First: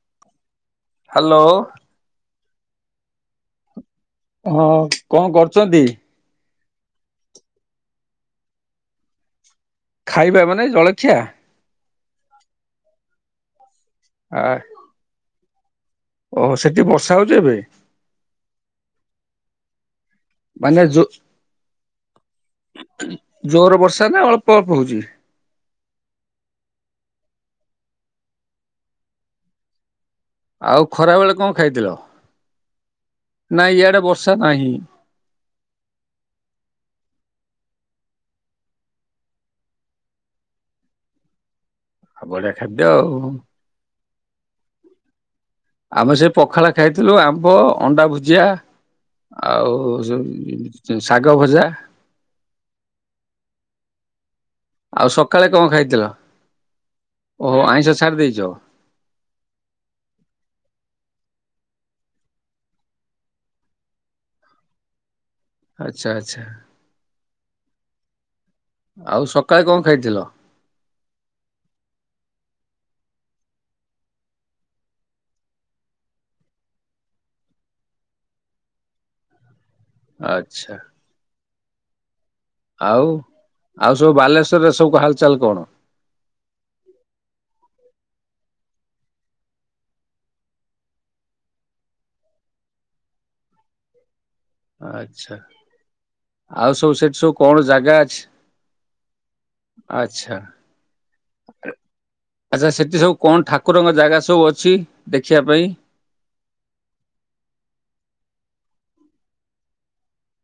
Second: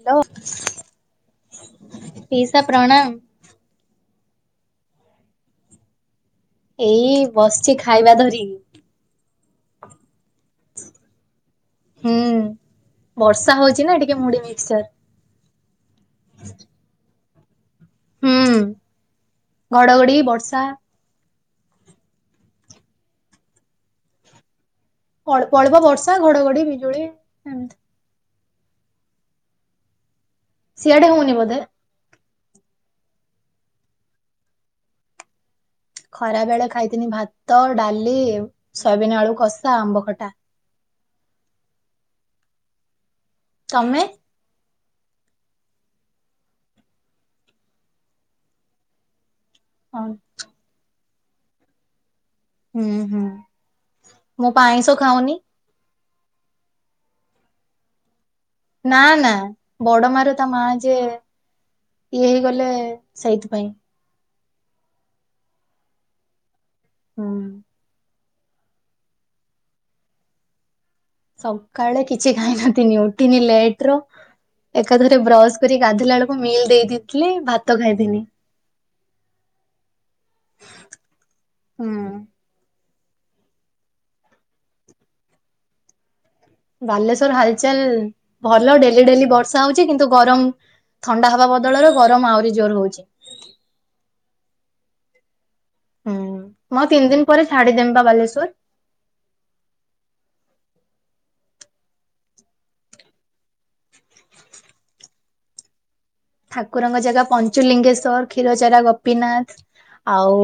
Hello hello. ପିଇସା ପ୍ରଣାମ। ହଁ କଣ କରୁଚନ୍ତ? ଏଇ ବସିଚି ଖାଇବା ଧରି। ଖାଇବା ମାନେ ଜଳଖିଆ? ହୁଁ ବର୍ଷା ହଉଚି ଚି ଟିକେ ଆ ମୁଡି ମିକ୍ସଚର। ଓହୋ ସେଠି ବର୍ଷ ର୍ଷା ହଉଚି ଏବେ? ହୁଁ ବଡଘଡି ମାନେ ଯୁ ଜୋର ବର୍ଷା ନା ଅଳ୍ପ ହଉଛି? ପର୍ବ ବର୍ଷ ବଷା ଘଡଘଡି ବିଜୁଳି ଏମତି ଆଉ ସିଆଡେ ଖରା ବେଳେ ହଉନି କଣ ବୋଧେ ଖାଇଥିଲ? ନାଇ ଇଆଡ଼େ ବର୍ଷା ନାହିଁ। ଖରା ବେଳେ ଖାଇଥନି ଭାତ ଡାଲି ସୟବିନ ଆଳୁ କଷା ଆମ୍ବ ଖଟା ହଁ ଭଳିଆ ଖାଦ୍ୟ ଆଉ ତମେ ଆମେ ସେ ପଖାଳ ଖାଇଥିଲୁ ଆମ୍ବ ଅଣ୍ଡା ଭୁଜିଆ ଆଉ କଣ ସେ ଶାଗ ଭଜା ହୁଁ ହୁଁ। ମୁଁ ପା ଆଇଁଷ ଆଉ ଖାଉନି ସକାଳେ କଣ ଖାଇଥିଲ? ଓହୋ ଆଇଁଷ ଛାର ଦେଇଛ ନା ନା ବଡ ମାର ତା ମା ଯେ ଇଏ ହେଇଗଲେ ସେଇଥିପାଇଁ ଆଛା ଆଛା। ହଁ। ଆଉ ସକାଳେ କଣ ଖାଇଥିଲ? ସକାଳେ କିଛି ଖାଇନଥିନି ଉଠିନି ଲେଟ ର ଏକାଥରେ ବ୍ରଶ କରି ଗାଧୋଇଲା ବେଳକୁ ମିଲ୍ ଦେଇଦଥିଲି ଭାତ ଖାଇଥିନି ଆଛା। ହଁ। ଆଉ ଆଉ ସବୁ ବାଲେଶ୍ଵରରେ ସବୁ ହାଲଚାଲ କଣ? ବାଲେଶ୍ଵର ହାଲଚାଲ ଭଲ ଡେଲି ଡେଲି ବର୍ଷା ହଉଚଛି କିନ୍ତୁ ଗରମ ଥଣ୍ଡା ହବା ବଦଳରେ ଗରମ ଆହୁରି ଜୋର ହଉଛି। ଆଚ୍ଛା। ହୁଁ ଆଉ ମୁଁ ସବୁ ତିନି ସେଠି ଦିନ ସବୁ ପରେ କଣ ଛାଡିଦେମି ଜାଗା ବା ଅଛି ବାଲେଶ୍ଵର। ଆଛା। ଆଚ୍ଛା ସେଠି ସବୁ କଣ ଠାକୁରଙ୍କ ଜାଗା ସବୁ ଅଛି ଦେଖିବା ପାଇଁ। ଠାକୁରଙ୍କ ଜାଗା ପଞ୍ଚୁଲିଙ୍ଗେଶ୍ୱର କ୍ଷୀରଚାରା ଗୋପୀନାଥ ଆଉ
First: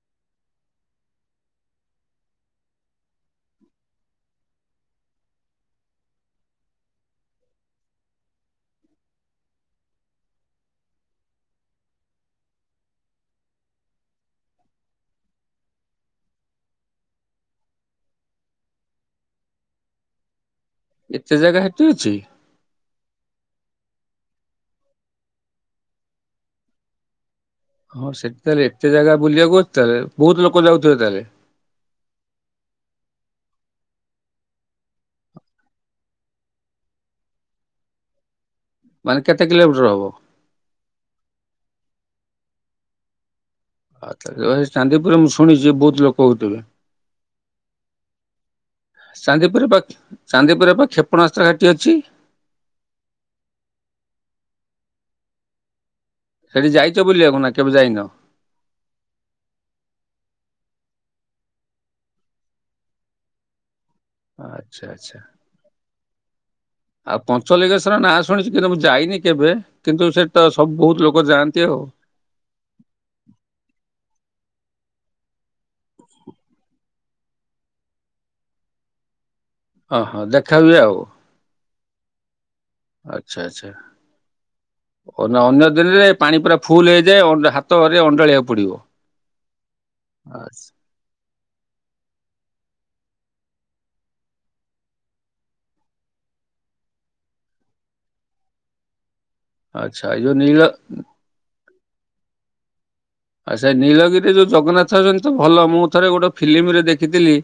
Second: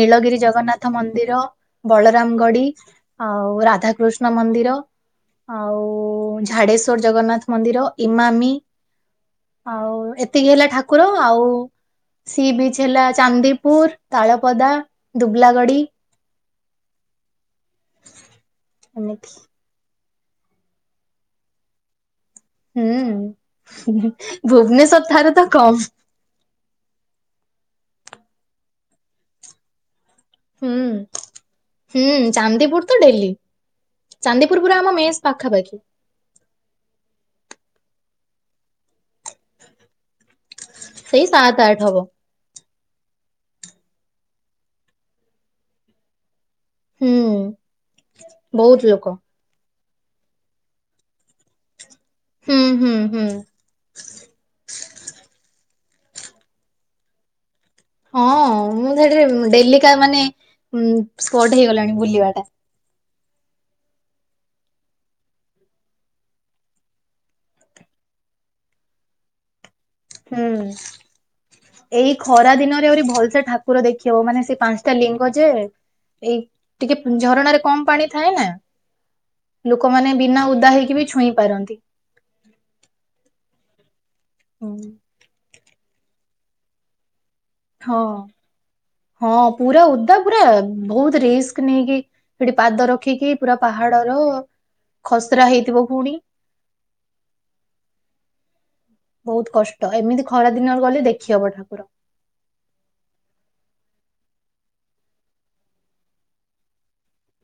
ନୀଳଗିରି ଜଗନ୍ନାଥ ମନ୍ଦିର ବଳରାମଗଡି ଆଉ ରାଧାକୃଷ୍ଣ ମନ୍ଦିର ଆଉ ଝାଡେଶ୍ଵର ଜଗନ୍ନାଥ ମନ୍ଦିର ଇମାମି। ଆଉ ଏତିକି ହେଲା ଠାକୁର ଆଉ ସି ବିଚ ହେଲା ଚାନ୍ଦିପୁର ତାଳପଦା ଦୁବଲାଗଡି। ଅନମେକ। ଏତେ ଜାଗା ହେଠ ଅଛି। ହୁଁ ଭୁବନେଶ୍୍ୱର ଥରେ ତ କମ୍ ହଁ ସେଠି ତାହେଲେ ଏତେ ଜାଗା ବୁଲିବାକୁହୁଛି ତାହେଲେ ବହୁତ ଲୋକ ହୁଁ ଯାଉଥିବେ ତାହେଲେ ହୁଁ ଚାନ୍ଦିପୁର ତ ଡେଲି। ଚାନ୍ଦିପୁର ପୁର ଆମ ମେଷ ପାଖାପାଖି। ମାନେ କେତେ କିଲୋମିଟର ହବ। ସେଇ ସାତ ଆଠ ହବ। ଆଉ ଚାନ୍ଦିପୁରରେ ମୁଁ ଶୁଣିଛି ବହୁତ ଲୋକ ହଉଥିବେ। ହୁଁ ବହୁତ ଲୋକ। ଚାନ୍ଦିପୁର ଏବେ କ୍ଷେପଣାସ୍ତ୍ର ଘାଟି ଅଛି। ହୁଁ ହୁଁ ହୁଁ। ସେଠି ଯାଇଛ ବୁିବାକୁ ନା କେବେ ଯାଇନ? ହଁ ମୁଁ ସେଠିରେ ଡେଲିକା ମାନେ ସ୍କଟ ହେଇଗଲାଣି ବୁଲିବାଟା ଆଚଛା ଆଚ୍ଛା ଆଉ ପଞ୍ଚଲିଗେଶର ନାଁ ଶୁଣିଛିୁ କିନ୍ତୁ ମୁଁ ଯାଇନି କେବେ କିନ୍ତୁ ସେଠି ତ ହୁଁ ସବୁ ବହୁତ ଲୋକ ଯାଆନ୍ତି ଆଉ। ଏଇ ଖରା ଦିନରେ ଆହୁରି ଭଲସ ଠାକୁର ଦେଖ ହବ ମାନେ ସେ ପାଞ୍ଚ ଲିଙ୍ଗ ଯେ ଏଇ ଟିକେ ଝରଣା ରେ କମ୍ ପାଣି ଥାଏ ନା। ଲୋକମାନେ ଓହୋ ବିନା ଦେଖା ଉଦା ହୁଏ ହେଇକି ବି ଛୁଇଁ ପାରନ୍ତି। ଆଛା ଆଛା। ହୁଁ। ଓ ନା ଅନ୍ୟ ଦିନରେ ପାଣି ପୁରା ଫୁଲ ହେଇଯାଏ। ଅ ହଁ ହଁ ପୁରା ଓଦା ପୁରା ବହୁତ ରିସ୍କ ନେଇକି ସେଠି ପାଦ ରଖ ରଖିକି ପୁରା ପାହାଡର ଖସରା ହେଇଥିବ ପୁଣି ବହୁତ କଷ୍ଟ ଆଚ୍ଛା ଏଇ ଏମିତି ଯୋଉ ଖରା ନୀଳ ଦିନରେ ଗଲେ ଦେଖି ହବ ଠାକୁର। ଆ ସେ ନୀଳଗିରିରେ ଯୋଉ ଜଗନ୍ନାଥ ଯେମ ତ ଭଲ। ମୁଁ ଥରେ ଗୋଟେ ଫିଲିମିରେ ଦେଖିଥିଲି।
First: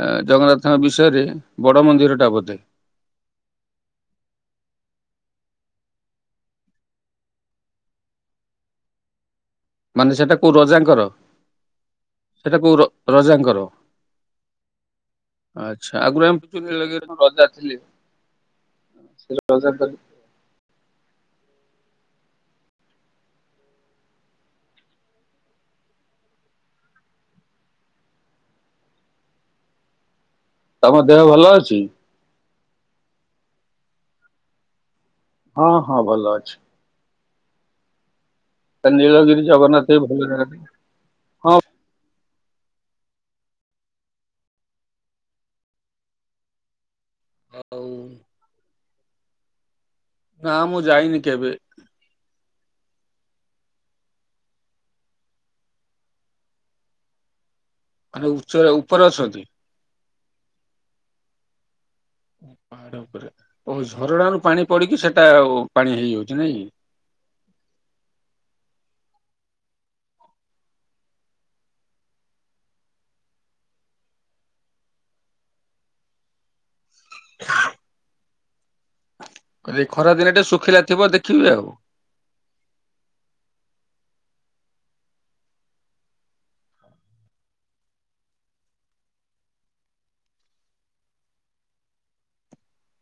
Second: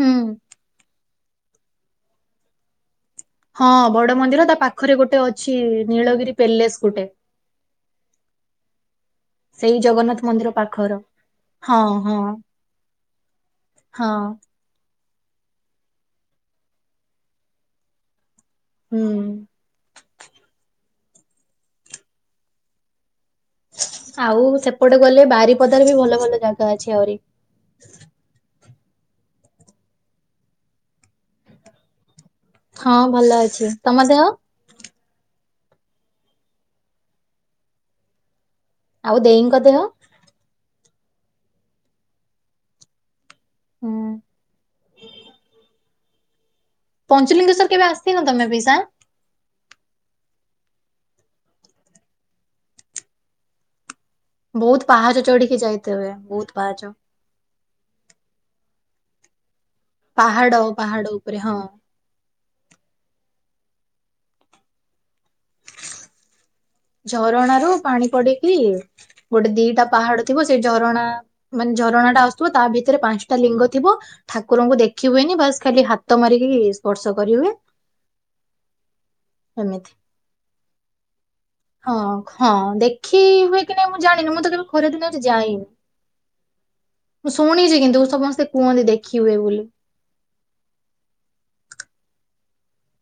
ହୁଁ ଜଗନ୍ନାଥଙ୍କ ବିଷୟରେ ବଡ ମନ୍ଦିର ଟା ବୋଧେ ହଁ ବଡ ମନ୍ଦିର ତା ପାଖରେ ଗୋଟେ ଅଛି ନୀଳଗିରି ପେଲେସ୍ ଗୋଟେ ସେଇ ମାନେ ଜଗନ୍ନାଥ ସେଟା କୋଉ ମନ୍ଦିର ରଜାଙ୍କର ପାଖର ହଁ ହଁ ସେଟା କୋଉ ହଁ। ଆଛା ଆଗୁରୁ [unintelligible] ରଜା ଥିଲେ। ସେ ହୁଁ। ରଜା ପରି ଆଉ ସେପଟେ ଗଲେ ବାରିପଦାର ବି ଭଲ ଭଲ ଜାଗା ଅଛି ଆହୁରି। ତମ ଦେହ ଭଲ ଅଛି। ହଁ ଭଲ ଅଛି। ତମ ଦେହ ହଁ ହଁ ଭଲ ଅଛି। ଆଉ ନୀଳଗିରି ଦେଇଙ୍କ ଦେହ? ଜଗନ୍ନାଥ ବି ଭଲ। ହଁ। ହୁଁ। ପଞ୍ଚୁଲିଙ୍ଗେଶ୍ୱର ଆଉ କେବେ ଆସିଥିଲ ତମେ ବି ସା ନା ମୁଁ ଯାଇନି କେବେ ବହୁତ ପାହାଚ ଚଢିକି ଯାଇତ ହୁଏ। ବହୁତ ପାହାଚ ଆ ଉଚ ଉପରେ ଅଛନ୍ତି। ପାହାଡ ପାହାଡ ଉପରେ ହଁ। ପାହାଡ ଉପରେ ଓ ଝରଣା ରୁ ପାଣି ପଡିକି ସେଟା ପାଣି ହେଇଯାଉଛି ନାଇଁକି ଝରଣା ରୁ ପାଣି ପଡିକି ଗୋଟେ ଦିଟା ପାହାଡ ଥିବ। ସେଇ ଝରଣା ମାନେ ଝରଣା ଟା ଆସୁଥିବ ତା ଭିତରେ ପାଞ୍ଚଟା ଲିଙ୍ଗ ଥିବ। ଠାକୁରଙ୍କୁ ଦେଖି ହୁଏନି। ବାସ୍ ଖାଲି ହାତ ମାରିକି ସ୍ପର୍ଶ କରିହୁଏ। ଖରା ଦିନ ଟେ ଶୁଖିଲା ଥିବ ଦେଖିବେ ଆଉ। ହଁ ହଁ ଦେଖି ହୁଏ। କି ନାଇଁ ମୁଁ ଜାଣିନି ମୁଁ ତ କେବେ ଖରା ଦିନରେ ଯାଇନି। ମୁଁ ଶୁଣିଛି କିନ୍ତୁ ସମସ୍ତେ କୁହନ୍ତି ଦେଖି ହୁଏ ବୋଲି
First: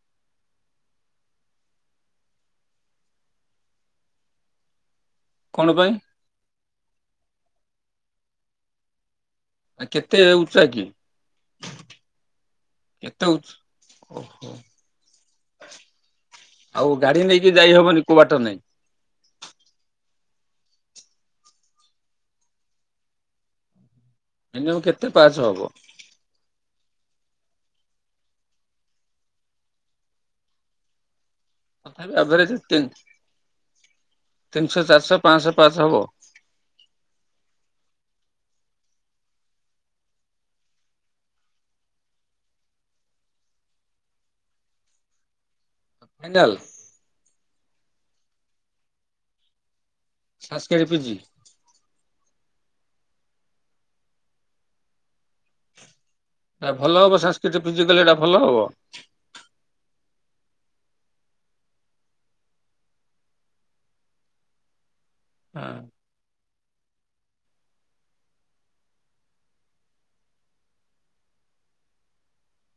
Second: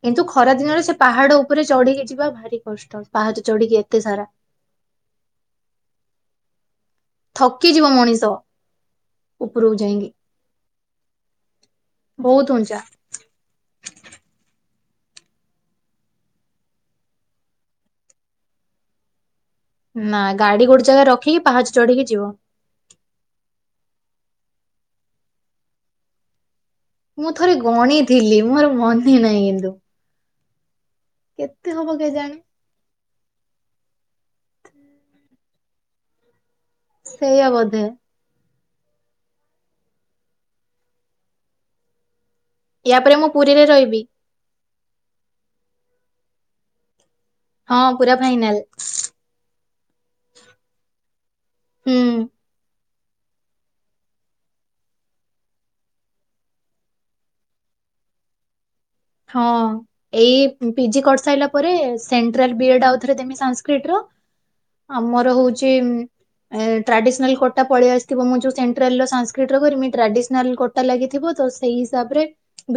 କିନ୍ତୁ ଖରା ଦିନରେ ସେ ପାହାଡ ଉପରେ ଚଢିକି ଯିବା ଭାରି କଷ୍ଟ ପାହାଚ ଚଢିକି ଏତେ ସାରା। କଣ ପାଇଁ? କି ଯିବ ମଣିଷ। ଉପରକୁ ଆଉ ଯାଇକି କେତେ ଉଚ୍ଚା କି? ବହୁତ ଉଞ୍ଚା କେତେ ଉଚ୍ଚ୍ ଓହୋଃ। ଆଉ ଗାଡି ନେଇକି ଯାଇ ହବନି କୋଉ ବାଟ ନାଇଁ? ନା ଗାଡି ଗୋଟେ ଜାଗାରେ ରଖିକି ପାହାଚ ଚଢିକି ଯିବ। ମିନିୟମ୍ କେତେ ପାହାଚ ହବ? ମୁଁ ଥରେ ଗଣିଥିଲି ମୋର ମନେ ନାହିଁ କିନ୍ତୁ। କେତେ ହବ ତଥାପି କେଜାଣି? ଆଭରେଜ୍ ତିନ୍, ତିନିଶହ ଚାରିଶହ ପାଁଶହ? ପାହାଚ ହବ? ସେଇଆ ବୋଧେ। ୟା ପରେ ମୁଁ ପୁରୀରେ ରହିବି। ଫାଇନାଲ୍? ହଁ ପୁରା ଫାଇନାଲ୍। Sanskrit PG? ହୁଁ। ଏଟା ଭଲ ହବ ସାନସ୍କ୍ରିଟରେ ପିଜି କଲେ ଏଟା ଭଲ ହବ? ହଁ, ଏଇ ପିଜି କରିସାଇଲା ପରେ ସେଣ୍ଟ୍ରାଲ ବିଏଡ୍ ଆଉଥରେ ଦେମି ସାନସ୍କ୍ରିଟର। ଆମର ହଉଛି ଉମ୍ ଏ ଟ୍ରାଡିସନାଲ୍ କୋଟା ପଳେଇ ଆସିଥିବ ମୁଁ ଯୋଉ ସେଣ୍ଟ୍ରାଲର ସାନସ୍କ୍ରିଟର କରିମି ଟ୍ରାଡିସନାଲ୍ କୋଟା ଲାଗିଥିବ ତ ସେଇ ହିସାବରେ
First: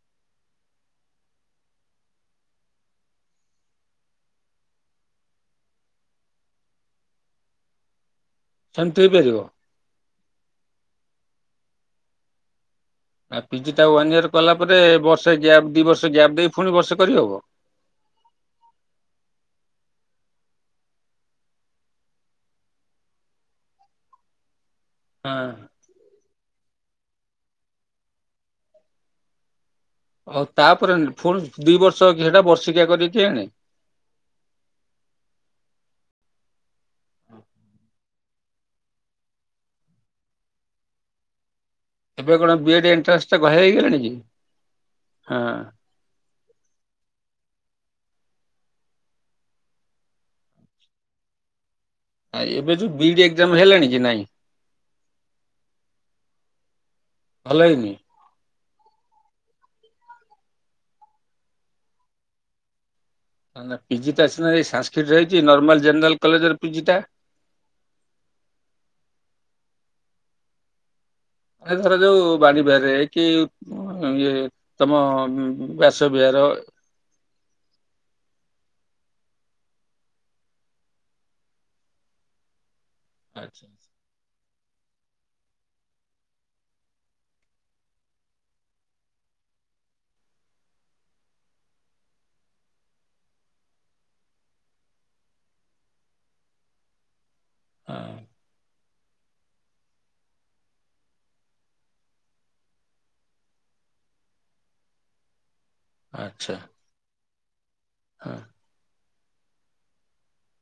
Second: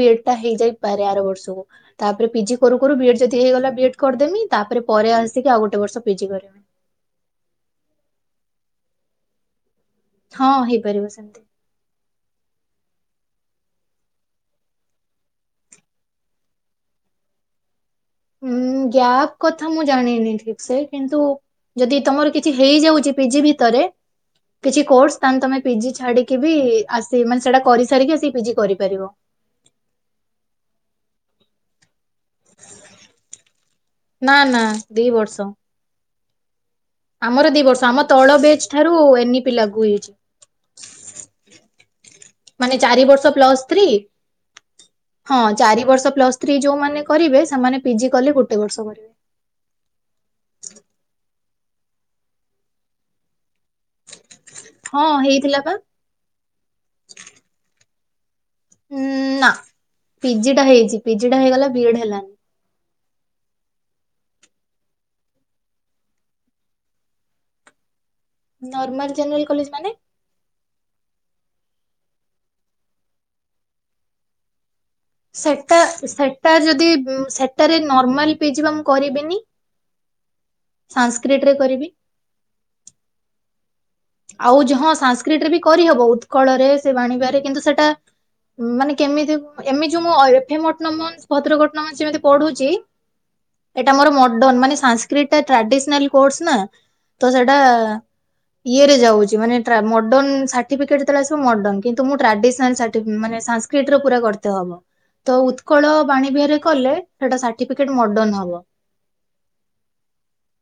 ବିଏଡ୍ ଟା ହେଇଯାଇ ପାରେ ଆର ବର୍ଷକୁ ତାପରେ ପିଜି କରୁ କରୁ ବିଏଡ୍ ଯଦି ହେଇଗଲା ବିଏଡ୍ କରିଦେମି ତାପରେ ପରେ ଆସିକି ଆଉ ଗୋଟେ ବର୍ଷ ପିଜି କରିମି। ସେମିତି ହେଇପାରିବ? ହଁ ହେଇପାରିବ ସେମିତି। ଆଉ ପିଜିଟା ୱାନ୍ ଇୟର୍ କଲା ପରେ ବର୍ଷେ ଗ୍ୟାପ୍ ଦି ବର୍ଷ ଗ୍ୟାପ୍ ଦେଇ ପୁଣି ବର୍ଷେ କରିହେବ? ହୁଁ ଗ୍ୟାପ୍ କଥା ମୁଁ ଜାଣିନି ଠିକ୍ ସେ, କିନ୍ତୁ ଯଦି ତମର କିଛି ହେଇଯାଉଛି ପିଜି ଭିତରେ କିଛି କୋର୍ସ ତାହେନେ ହଁ ତମେ ପିଜି ଛାଡିକି [inaudible] ଆସି ମାନେ ସେଟା କରିସାରିକି ଆସି ପିଜି କରିପାରିବ। ଆଉ ତାପରେ ପୁଣି ଦି ବର୍ ବର୍ଷ ହେଇଟା ବର୍ଷିକିଆ କରି କିଆଣେ। ନା ନା ଦି ବର୍ଷ ଆମର ଦି ବର୍ଷ ଆମ ତଳ ବେ ଠାରୁ ଏନିପି ଲାଗୁ ହେଇଛି। ଏବେ କଣ ମାନେ ବିଏଡ୍ ଚାରି ଏଣ୍ଟ୍ରାନ୍ସ ବର୍ଷ ଟା ପ୍ଲସ୍ ଥ୍ରୀ, ହେଇଗଲାଣି କି ହଁ ଚାରି ବର୍ଷ ପ୍ଲସ୍ ଥ୍ରୀ ଯୋଉମାନେ କରିବେ ସେମାନେ ପିଜି କଲେ ଗୋଟେ ବର୍ଷ କରିବେ। ଆ ଏବେ ଯୋଉ ବିଇଡ଼ି ଏଗ୍ [inaudible] ଜାମ୍ ହେଲାଣି କି ନାଇଁ, ହଁ ହେଇଥିଲା ପା ଭଲ ହେଇନି? ଉଁଉଁଉଁ ନା, ପିଜିଟା ହେଇଛି ପିଜିଟା ହେଇଗଲା ବିଏଡ ହେଲାନି। ନା ନା ପିଜିଟା‌ ସିନା ଏଇ ସାନସ୍କ୍ରିଟରେ ହେଇଛି ନର୍ମାଲ ଜେନେରାଲ କଲେଜର ପିଜିଟା? ନର୍ମାଲ୍ ଜେନେରାଲ୍ କଲେଜ ମାନେ? ଏ ଧରାଯାଉ ବାଣୀବିହାରେ କି ଇଏ। ତମ ସେଟା, ବ୍ୟାସ ବିହାର ସେଟା ଯଦି ସେଟାରେ ନର୍ମାଲ ପିଜି ପା ମୁଁ କରିବିନି ସାଂସ୍କିଡ଼ି ରେ କରିବି। ଆଚ୍ଛା। ଆଉ ଯ ହଁ ସାଂସ୍କ୍ରିଡି ରେ ବି କରିହବ ଉତ୍କଳରେ ସେ ବାଣିବାରେ କିନ୍ତୁ ସେଟା ମାନେ କେମିତି ଏମି ଯୋଉ ମୁଁ ଏଫଟ ଭଦ୍ରକଟନମ ଯେମିତି ପଢୁଛି ଏଟା ମୋର ମଡର୍ଣ ମାନେ ସାଂସ୍କ୍ରାଡି ଟ୍ରାଡିସନାଲ କୋର୍ସ ନା ତ ସେଇଟା ହଁ ଇଏ ରେ ଯାଉଛି ମାନେ ମଡର୍ଣ୍ଣ ସାର୍ଟିଫିକେଟ ତବେଳେ ଆସିବ ମଡର୍ଣ୍ଣ କିନ୍ତୁ ମୁଁ ଟ୍ରାଡିସନାଲ ମାନେ ସାସ୍କ୍ରରେ ପୁରା କରେ ହବ ତ ଉକୂଳ ବାଣୀ ଆଚ୍ଛା ବିହାରିରେ କଲେ ସେଇଟା ସାଟି ଡିପି କେଟ୍ ହଁ ମଡନ୍ ହବ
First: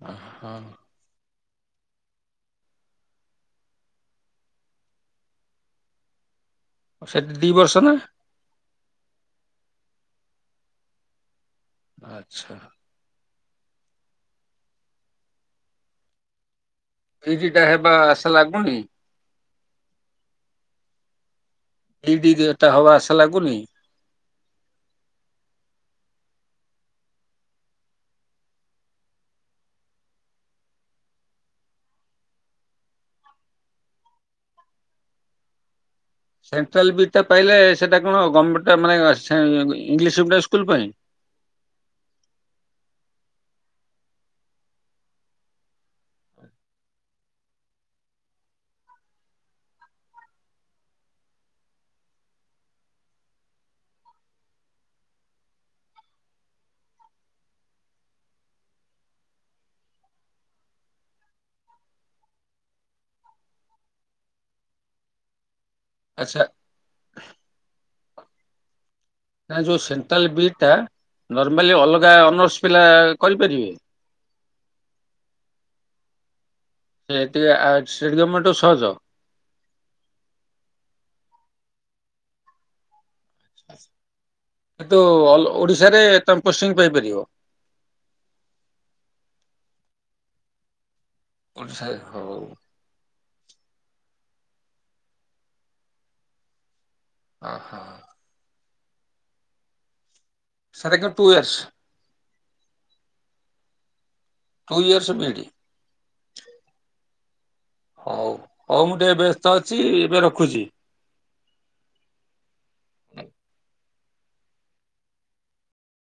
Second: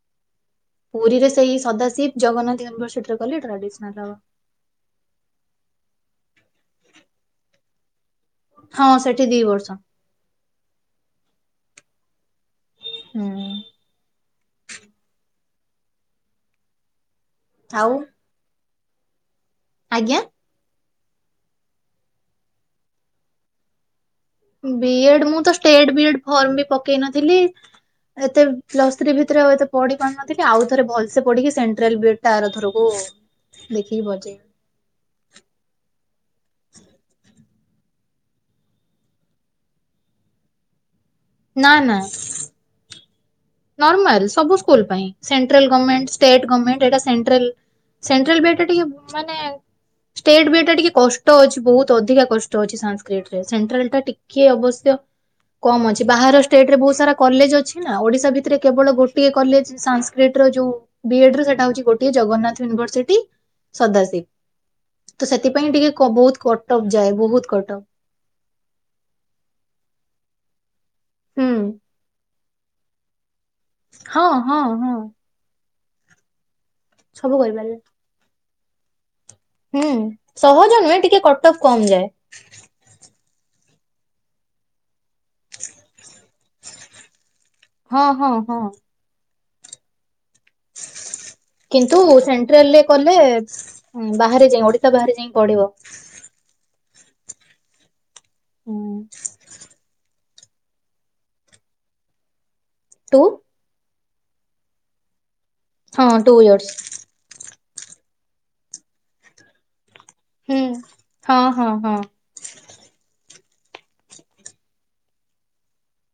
ଓ ହୋ। ପୁରୀରେ ସେଇ ସଦାଶିବ ଜଗନ୍ନାଥ ୟୁନିଭରସିଟିରେ କଲେ ଟ୍ରାଡିସନାଲ ହବ। ସେଠି ଦି ବର୍ଷ ନା? ହଁ ସେଠି ଦି ବର୍ଷ। ଆଚ୍ଛା। ହୁଁ। ଏଇଜିଟା ହେବା ଆଉ ଆଶା ଲାଗୁନି? ଆଜ୍ଞା ଇଡି ଏଟା ହବା ଆଶା ଲାଗୁନି? ବିଏଢ଼େ ମୁଁ ତ ଷ୍ଟେଡ଼େ ବିଏଡ଼େ ଫର୍ମ ବି ପକେଇ ନଥିଲି ଏତ ପ୍ଲସ୍ ଥ୍ରି ଭତରେ ଏ ପଢି ପାରୁନଥିଲି ଆଉ ଥରେ ଭଲସ ପଢି କି ସେଣ୍ଟ୍ରାଲ ବିଟା୍ ଆରଥରକୁ ଦେଖିକି ବଜେଇବି। ସେଣ୍ଟ୍ରାଲ ବି ଟା ପାଇଲେ ସେଇଟା କଣ ଗର୍ଣମେଣ୍ଟ ମାନେ ଇଂଲିଶ ମିଡିମ୍ ସ୍କୁଲ ପାଇଁ। ନା ନା। ନର୍ମାଲ ସବୁ ସ୍କୁଲ ପାଇଁ ସେଣ୍ଟ୍ରାଲଣମେଣ୍ଟ ଷ୍ଟେଡ଼େ ଗମେଣ୍ଟ ଏଟ ସେଣ୍ଟ୍ରାଲ ସେଣ୍ଟ୍ରାଲଟା ଟିକେ ମାନେ ଷ୍ଟେଟ ବିଟା ଟିକେ କଷ୍ଟ ଅଛି ବହୁତ ଅଧିକା କଷ୍ଟ ଅଛି ସାସ୍ର୍କିଡ଼ି ସେଣ୍ଟ୍ରାଲ ଟା ଟିକେ ଅବଶ୍ୟ କମ ଅଛି ବାହାର ଷ୍ଟେଟରେ ବହୁତ ସାରା କଲେଜ ଅଛି ନା ଓଡିଶା ଭିତରେ ବ ଗୋଟିଏ କଲେଜ୍ ସାସ୍କ୍ରିଡି ର ଯୋଉ ବି ଏଡ଼େ ସେଟା ହୋଉଚି ଗୋଟିଏ ଜଗନ୍ନାଥ ୟୁନିଭର୍ସ ଟି ସଦାସିବି ତ ସେଟି ପାଇଁ ଟିକେ ଆଚ୍ଛା ବହୁତ୍ କଟକ ଯାଏ ବହୁତ୍ କଟକ ନା ଯୋଉ ସେଣ୍ଟ୍ରଲ ବିଟ୍ ଟା ହୁଁ ନର୍ମାଲି ଅଲଗା ଅନର୍ସ ପିଲା କରିପାରିବେ। ହଁ ହଁ ହଁ। ସବୁ ଏଟିଆ କରିପାରିବେ ଆର୍ସ ଷ୍ଟେଡ଼େ କମେଣ୍ଟ ସହଜ ହୁଁ ସହଜ ନୁହେଁ ଟିକେ କଟକ କମ ଯାଏ। [inaudible] କିନ୍ତୁ ଓଡିଶାରେ ତମେ ପୋଷ୍ଟିଙ୍ଗ ପାଇପାରିବ। ହଁ ହଁ ହଁ ଓଡ଼ିଶାରେ କିନ୍ତୁ ହଉ ସେଣ୍ଟ୍ରାଲରେ କଲେ ହଁ ବାହାରେ ଯାଇ ଓଡିଶା ବାହାରେ ଯାଇ ପଡ଼ିବ। ଓହୋ। ହୁଁ। Sir two years two two years ଟିଡ଼ି ହଁ ଟୁ ଇୟର୍ସ। ହଉ ହଉ ମୁଁ ଟିକେ ବ୍ୟସ୍ତ ଅଛି ଏବେ ହୁଁ ରଖୁଚି। ହଁ ହଁ ହଁ।